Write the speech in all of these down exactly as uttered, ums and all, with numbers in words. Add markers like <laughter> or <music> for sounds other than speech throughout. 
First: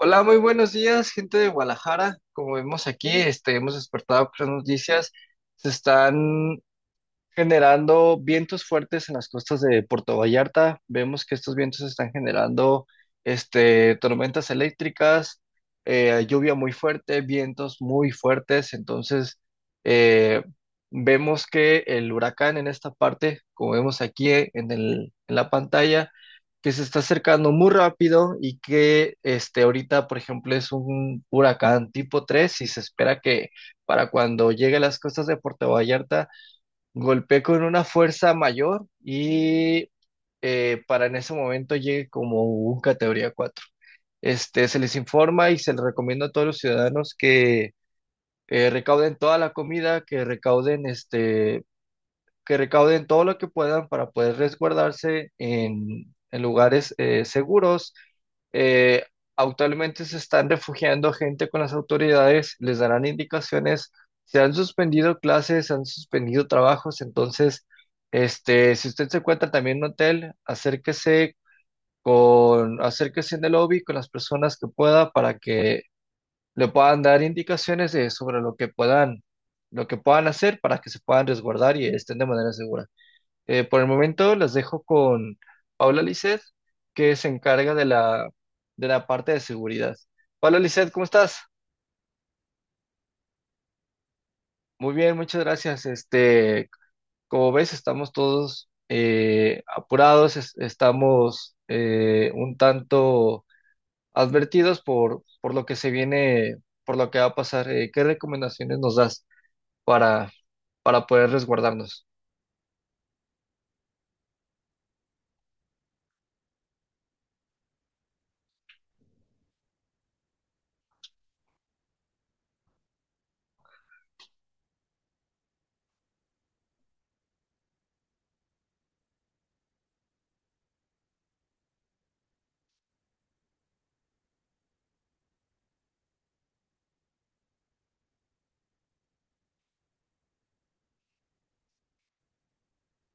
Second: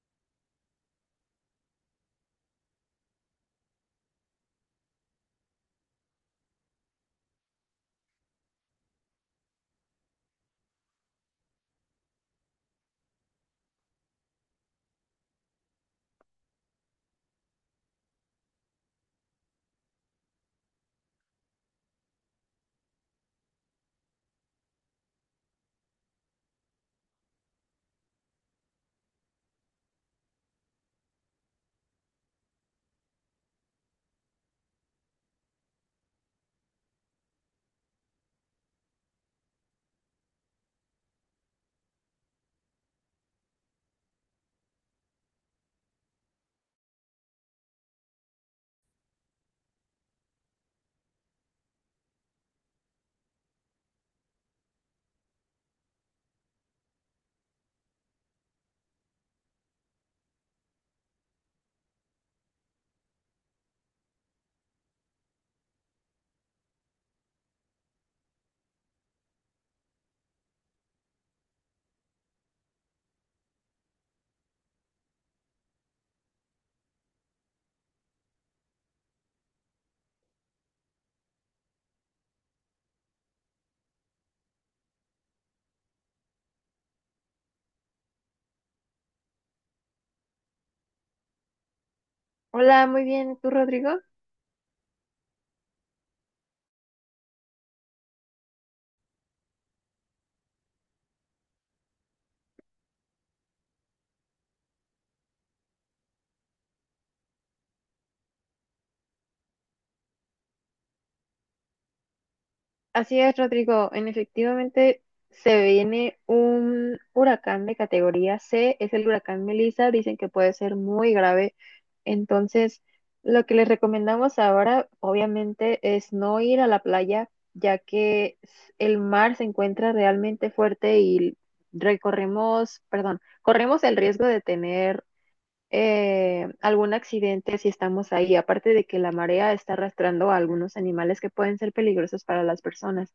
Hola, muy buenos días, gente de Guadalajara. Como vemos aquí, este, hemos despertado con las noticias. Se están generando vientos fuertes en las costas de Puerto Vallarta. Vemos que estos vientos están generando este, tormentas eléctricas, eh, lluvia muy fuerte, vientos muy fuertes. Entonces, eh, vemos que el huracán en esta parte, como vemos aquí en el- en la pantalla, que se está acercando muy rápido y que este, ahorita, por ejemplo, es un huracán tipo tres y se espera que para cuando llegue a las costas de Puerto Vallarta, golpeé con una fuerza mayor y eh, para en ese momento llegue como un categoría cuatro. Este, se les informa y se les recomienda a todos los ciudadanos que eh, recauden toda la comida, que recauden este, que recauden todo lo que puedan para poder resguardarse en, en lugares eh, seguros. Eh, actualmente se están refugiando gente con las autoridades, les darán indicaciones, se han suspendido clases, se han suspendido trabajos, entonces, este, si usted se encuentra también en un hotel, acérquese con, acérquese en el lobby con las personas que pueda para que le puedan dar indicaciones de- sobre lo que puedan, lo que puedan hacer para que se puedan resguardar y estén de manera segura. Eh, por el momento las dejo con Paula Lisset, que se encarga de la, de la parte de seguridad. Paula Lisset, ¿cómo estás? Hola, muy bien. ¿Tú, Rodrigo? Muy bien, muchas gracias. Este, como ves, estamos todos eh, apurados, es- estamos eh, un tanto advertidos por, por lo que se viene, por lo que va a pasar. Eh, ¿qué recomendaciones nos das para, para poder resguardarnos? Así es, Rodrigo. En efectivamente se viene un huracán de categoría C. Es el huracán Melissa. Dicen que puede ser muy grave. Entonces, lo que les recomendamos ahora, obviamente, es no ir a la playa, ya que s- el mar se encuentra realmente fuerte y recorremos, perdón, corremos el riesgo de tener eh, algún accidente si estamos ahí, aparte de que la marea está arrastrando a algunos animales que pueden ser peligrosos para las personas.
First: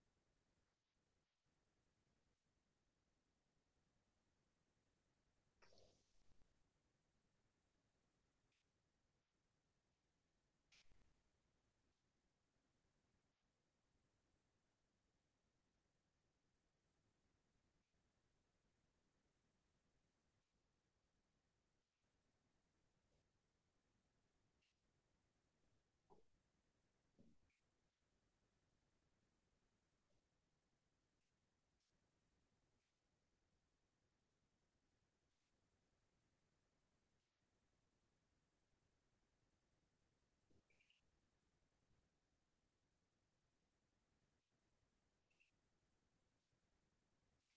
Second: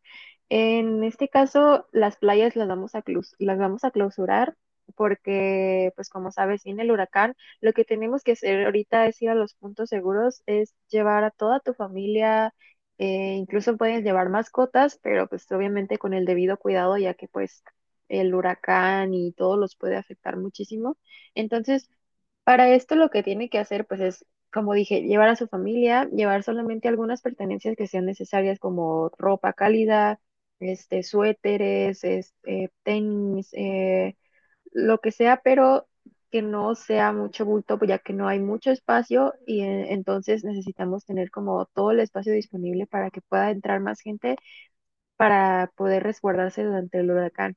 En este caso, las playas las vamos a, claus- las vamos a clausurar porque, pues como sabes, viene el huracán. Lo que tenemos que hacer ahorita es ir a los puntos seguros, es llevar a toda tu familia. Eh, incluso puedes llevar mascotas, pero pues obviamente con el debido cuidado, ya que pues el huracán y todo los puede afectar muchísimo. Entonces, para esto lo que tiene que hacer, pues es, como dije, llevar a su familia, llevar solamente algunas pertenencias que sean necesarias, como ropa cálida, este, suéteres, este, tenis, eh, lo que sea, pero que no sea mucho bulto, pues, ya que no hay mucho espacio y eh, entonces necesitamos tener como todo el espacio disponible para que pueda entrar más gente para poder resguardarse durante el huracán.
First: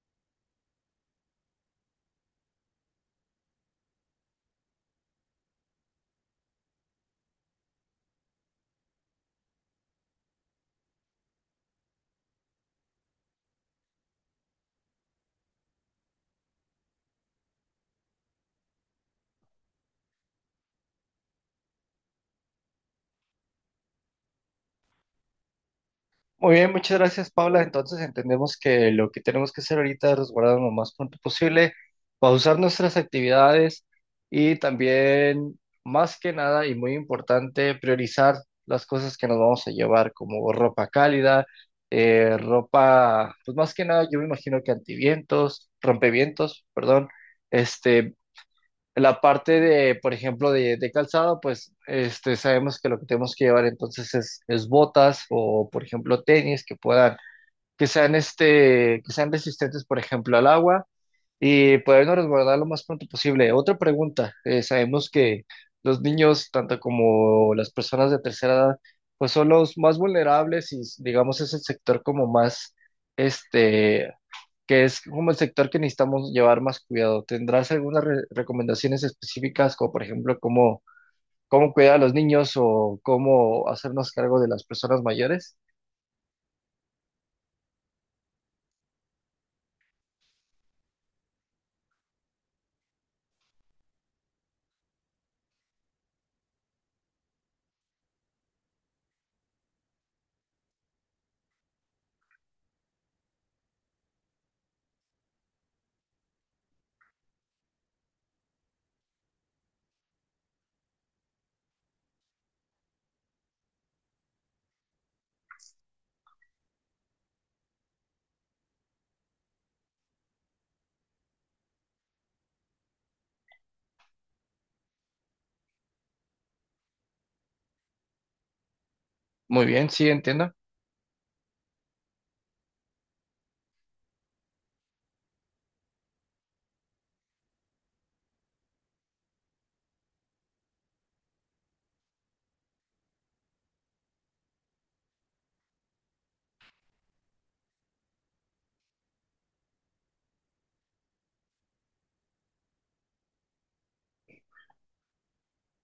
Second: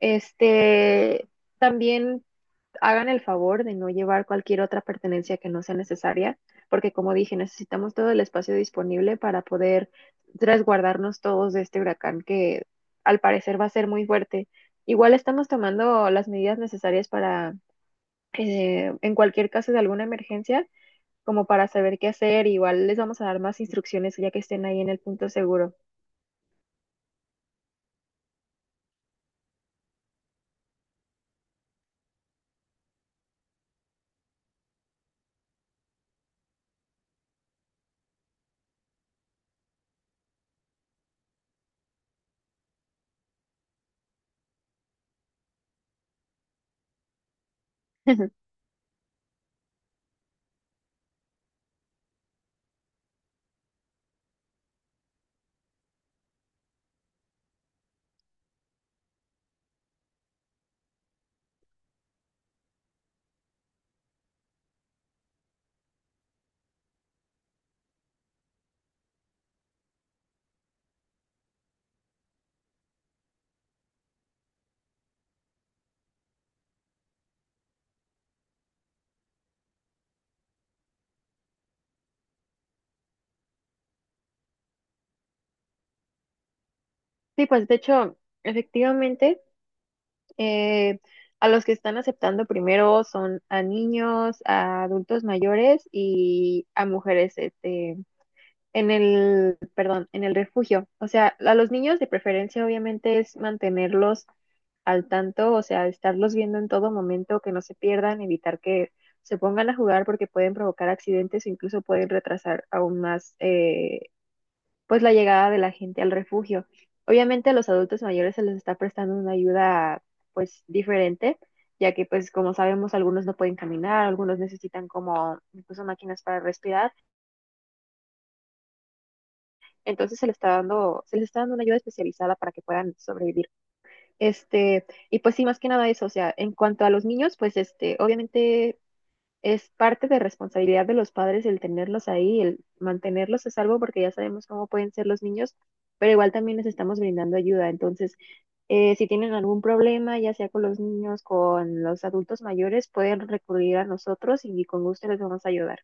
Este, también hagan el favor de no llevar cualquier otra pertenencia que no sea necesaria, porque como dije, necesitamos todo el espacio disponible para poder resguardarnos todos de este huracán que al parecer va a ser muy fuerte. Igual estamos tomando las medidas necesarias para, eh, en cualquier caso de alguna emergencia, como para saber qué hacer. Igual les vamos a dar más instrucciones ya que estén ahí en el punto seguro. Muy bien, muchas gracias, Paula. Entonces entendemos que lo que tenemos que hacer ahorita es resguardarnos lo más pronto posible, pausar nuestras actividades y también, más que nada y muy importante, priorizar las cosas que nos vamos a llevar, como ropa cálida, eh, ropa, pues más que nada, yo me imagino que antivientos, rompevientos, perdón, este, <laughs> la parte de, por ejemplo, de, de calzado, pues este, sabemos que lo que tenemos que llevar entonces es, es botas o, por ejemplo, tenis que puedan, que sean, este, que sean resistentes, por ejemplo, al agua y podernos resguardar lo más pronto posible. Otra pregunta, eh, sabemos que los niños, tanto como las personas de tercera edad, pues son los más vulnerables y digamos es el sector como más, este, que es como el sector que necesitamos llevar más cuidado. ¿Tendrás algunas re- recomendaciones específicas, como por ejemplo cómo, cómo cuidar a los niños o cómo hacernos cargo de las personas mayores? Sí, pues de hecho, efectivamente, Eh, a los que están aceptando primero son a niños, a adultos mayores y a mujeres, este, en el, perdón, en el refugio. O sea, a los niños de preferencia obviamente es mantenerlos al tanto, o sea, estarlos viendo en todo momento, que no se pierdan, evitar que se pongan a jugar porque pueden provocar accidentes o incluso pueden retrasar aún más eh, pues la llegada de la gente al refugio. Obviamente a los adultos mayores se les está prestando una ayuda pues diferente, ya que pues como sabemos algunos no pueden caminar, algunos necesitan como incluso máquinas para respirar, Muy bien, sí, entonces se les está entiendo. dando se les está dando una ayuda especializada para que puedan sobrevivir. Este, y pues sí, más que nada eso, o sea, en cuanto a los niños, pues este, obviamente es parte de responsabilidad de los padres el tenerlos ahí, el mantenerlos a salvo, porque ya sabemos cómo pueden ser los niños, pero igual también les estamos brindando ayuda. Entonces, eh, si tienen algún problema, ya sea con los niños, con los adultos mayores, pueden recurrir a nosotros y con gusto les vamos a ayudar.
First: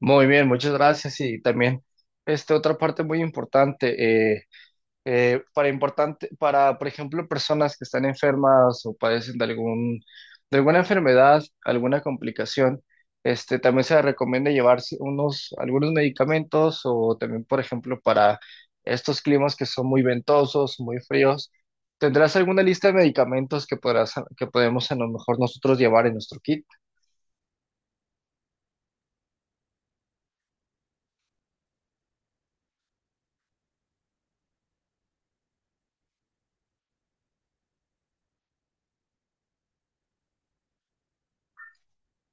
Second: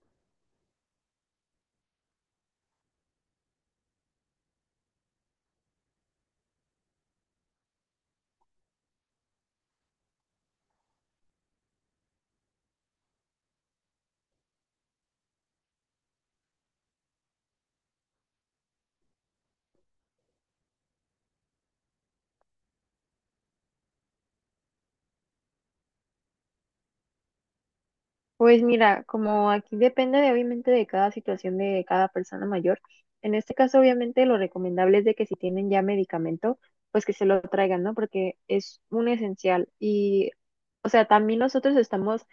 Muy bien, muchas gracias. Y también, este, otra parte muy importante, eh, eh, para importante, para, por ejemplo, personas que están enfermas o padecen de algún, de alguna enfermedad, alguna complicación, este, también se recomienda llevarse unos, algunos medicamentos o también, por ejemplo, para estos climas que son muy ventosos, muy fríos, ¿tendrás alguna lista de medicamentos que podrás, que podemos a lo mejor nosotros llevar en nuestro kit? Pues mira, como aquí depende de, obviamente de cada situación de cada persona mayor, en este caso obviamente lo recomendable es de que si tienen ya medicamento, pues que se lo traigan, ¿no? Porque es un esencial. Y, o sea, también nosotros estamos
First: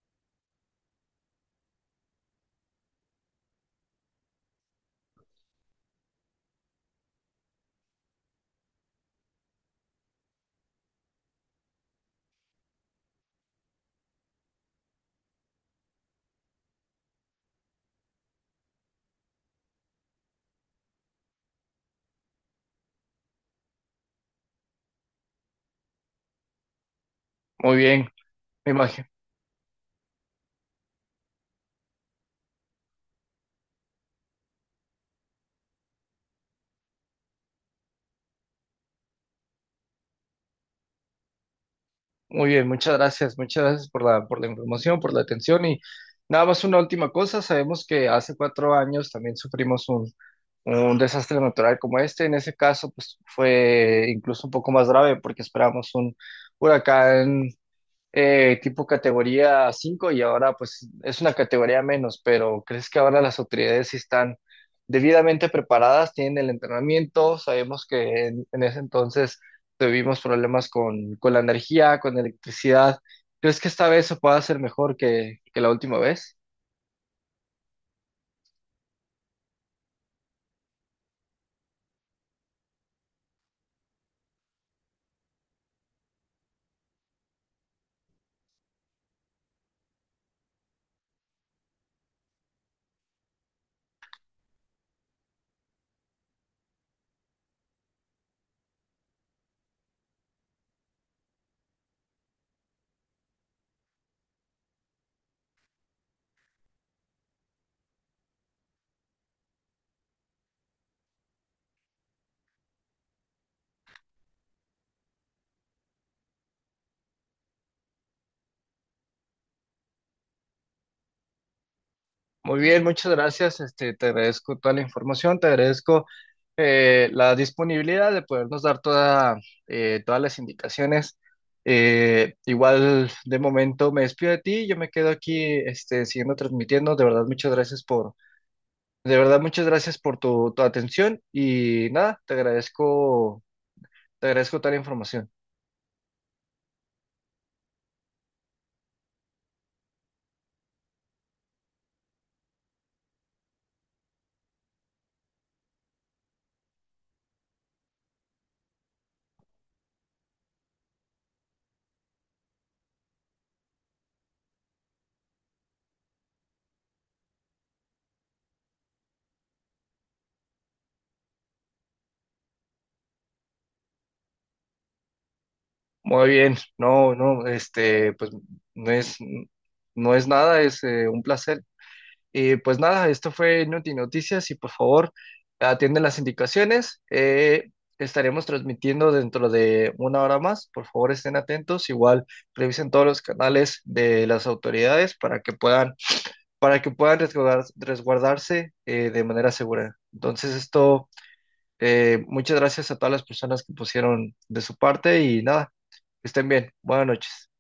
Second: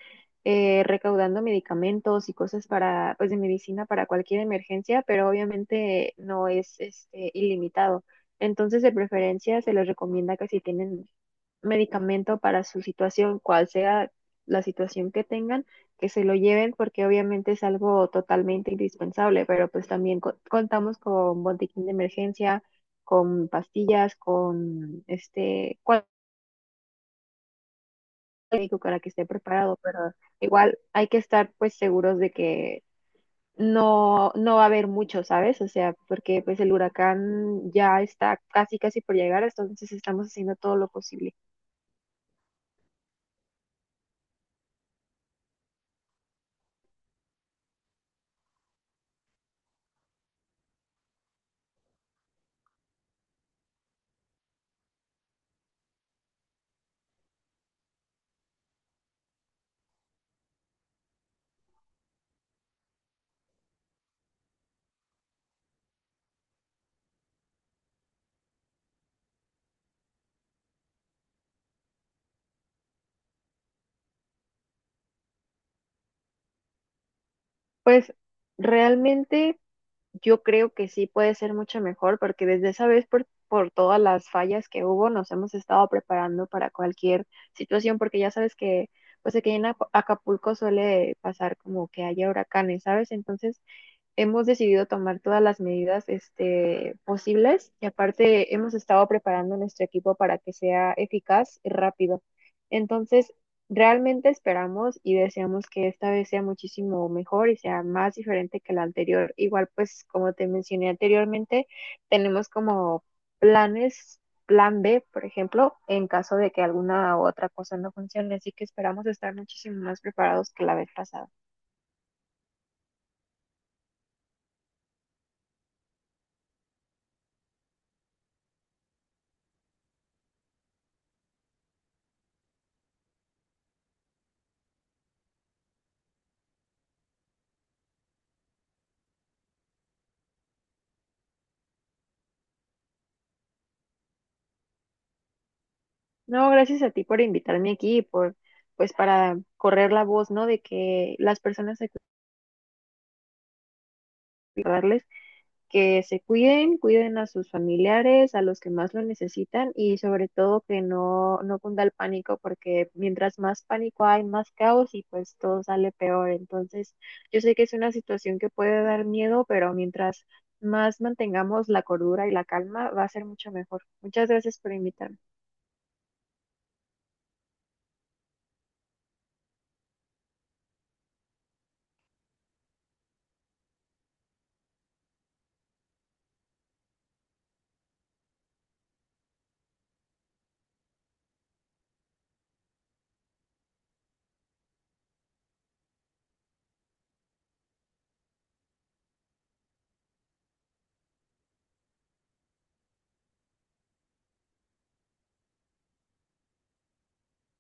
eh, recaudando medicamentos y cosas para, pues de medicina para cualquier emergencia, pero obviamente no es este, ilimitado. Entonces, de preferencia, se les recomienda que si tienen medicamento para su situación, cual sea la situación que tengan, que se lo lleven porque obviamente es algo totalmente indispensable, pero pues también co- contamos con botiquín de emergencia, con pastillas, con este cual- Muy bien, me médico para imagino. que esté preparado, pero igual hay que estar pues seguros de que no no va a haber mucho, ¿sabes? O sea, porque pues el huracán ya está casi casi por llegar, entonces estamos haciendo todo lo posible. Muy bien, muchas gracias, muchas gracias por la, por la información, por la atención y nada más una última cosa, sabemos que hace cuatro años también sufrimos un, un desastre natural como este, en ese caso pues fue incluso un poco más grave porque esperamos un huracán eh, tipo categoría cinco y ahora pues es una categoría menos, pero ¿crees que ahora las autoridades sí están debidamente preparadas, tienen el entrenamiento? Sabemos que en, en ese entonces tuvimos problemas con, con la energía, con la electricidad. ¿Crees que esta vez se pueda hacer mejor que, que la última vez? Pues realmente yo creo que sí puede ser mucho mejor porque desde esa vez por, por todas las fallas que hubo nos hemos estado preparando para cualquier situación porque ya sabes que pues aquí en Aca- Acapulco suele pasar como que haya huracanes, ¿sabes? Entonces hemos decidido tomar todas las medidas este, posibles y aparte hemos estado preparando nuestro equipo para que sea eficaz y rápido. Entonces, realmente esperamos y deseamos que esta vez sea muchísimo mejor y sea más diferente que la anterior. Igual, pues, como te mencioné anteriormente, tenemos como planes, plan B, por ejemplo, en caso de que alguna u otra cosa no funcione. Así que esperamos estar muchísimo más preparados que la vez pasada. Muy bien, muchas gracias. Este, te agradezco toda la información, te agradezco eh, la disponibilidad de podernos dar toda, eh, todas las indicaciones. Eh, igual de momento me despido de ti, yo me quedo aquí este, siguiendo transmitiendo. De verdad, muchas gracias por, de verdad, muchas gracias por tu, tu atención y nada, te agradezco, te agradezco toda la información. No, gracias a ti por invitarme aquí, por, pues para correr la voz, ¿no? De que las personas hay que cuidarles, que se cuiden, cuiden a sus familiares, a los que más lo necesitan y sobre todo que no, no cunda el pánico, porque mientras más pánico hay, más caos y pues todo sale peor. Entonces, yo sé que es una situación que puede dar miedo, pero mientras más mantengamos la cordura y la calma, va a ser mucho mejor. Muchas gracias por invitarme. Muy bien, no, no, este, pues no es, no es nada, es eh, un placer. Y pues nada, esto fue Noti Noticias y por favor atienden las indicaciones. Eh, estaremos transmitiendo dentro de una hora más. Por favor estén atentos. Igual revisen todos los canales de las autoridades para que puedan, para que puedan resguardar- resguardarse eh, de manera segura. Entonces esto, eh, muchas gracias a todas las personas que pusieron de su parte y nada, que estén bien. Buenas noches.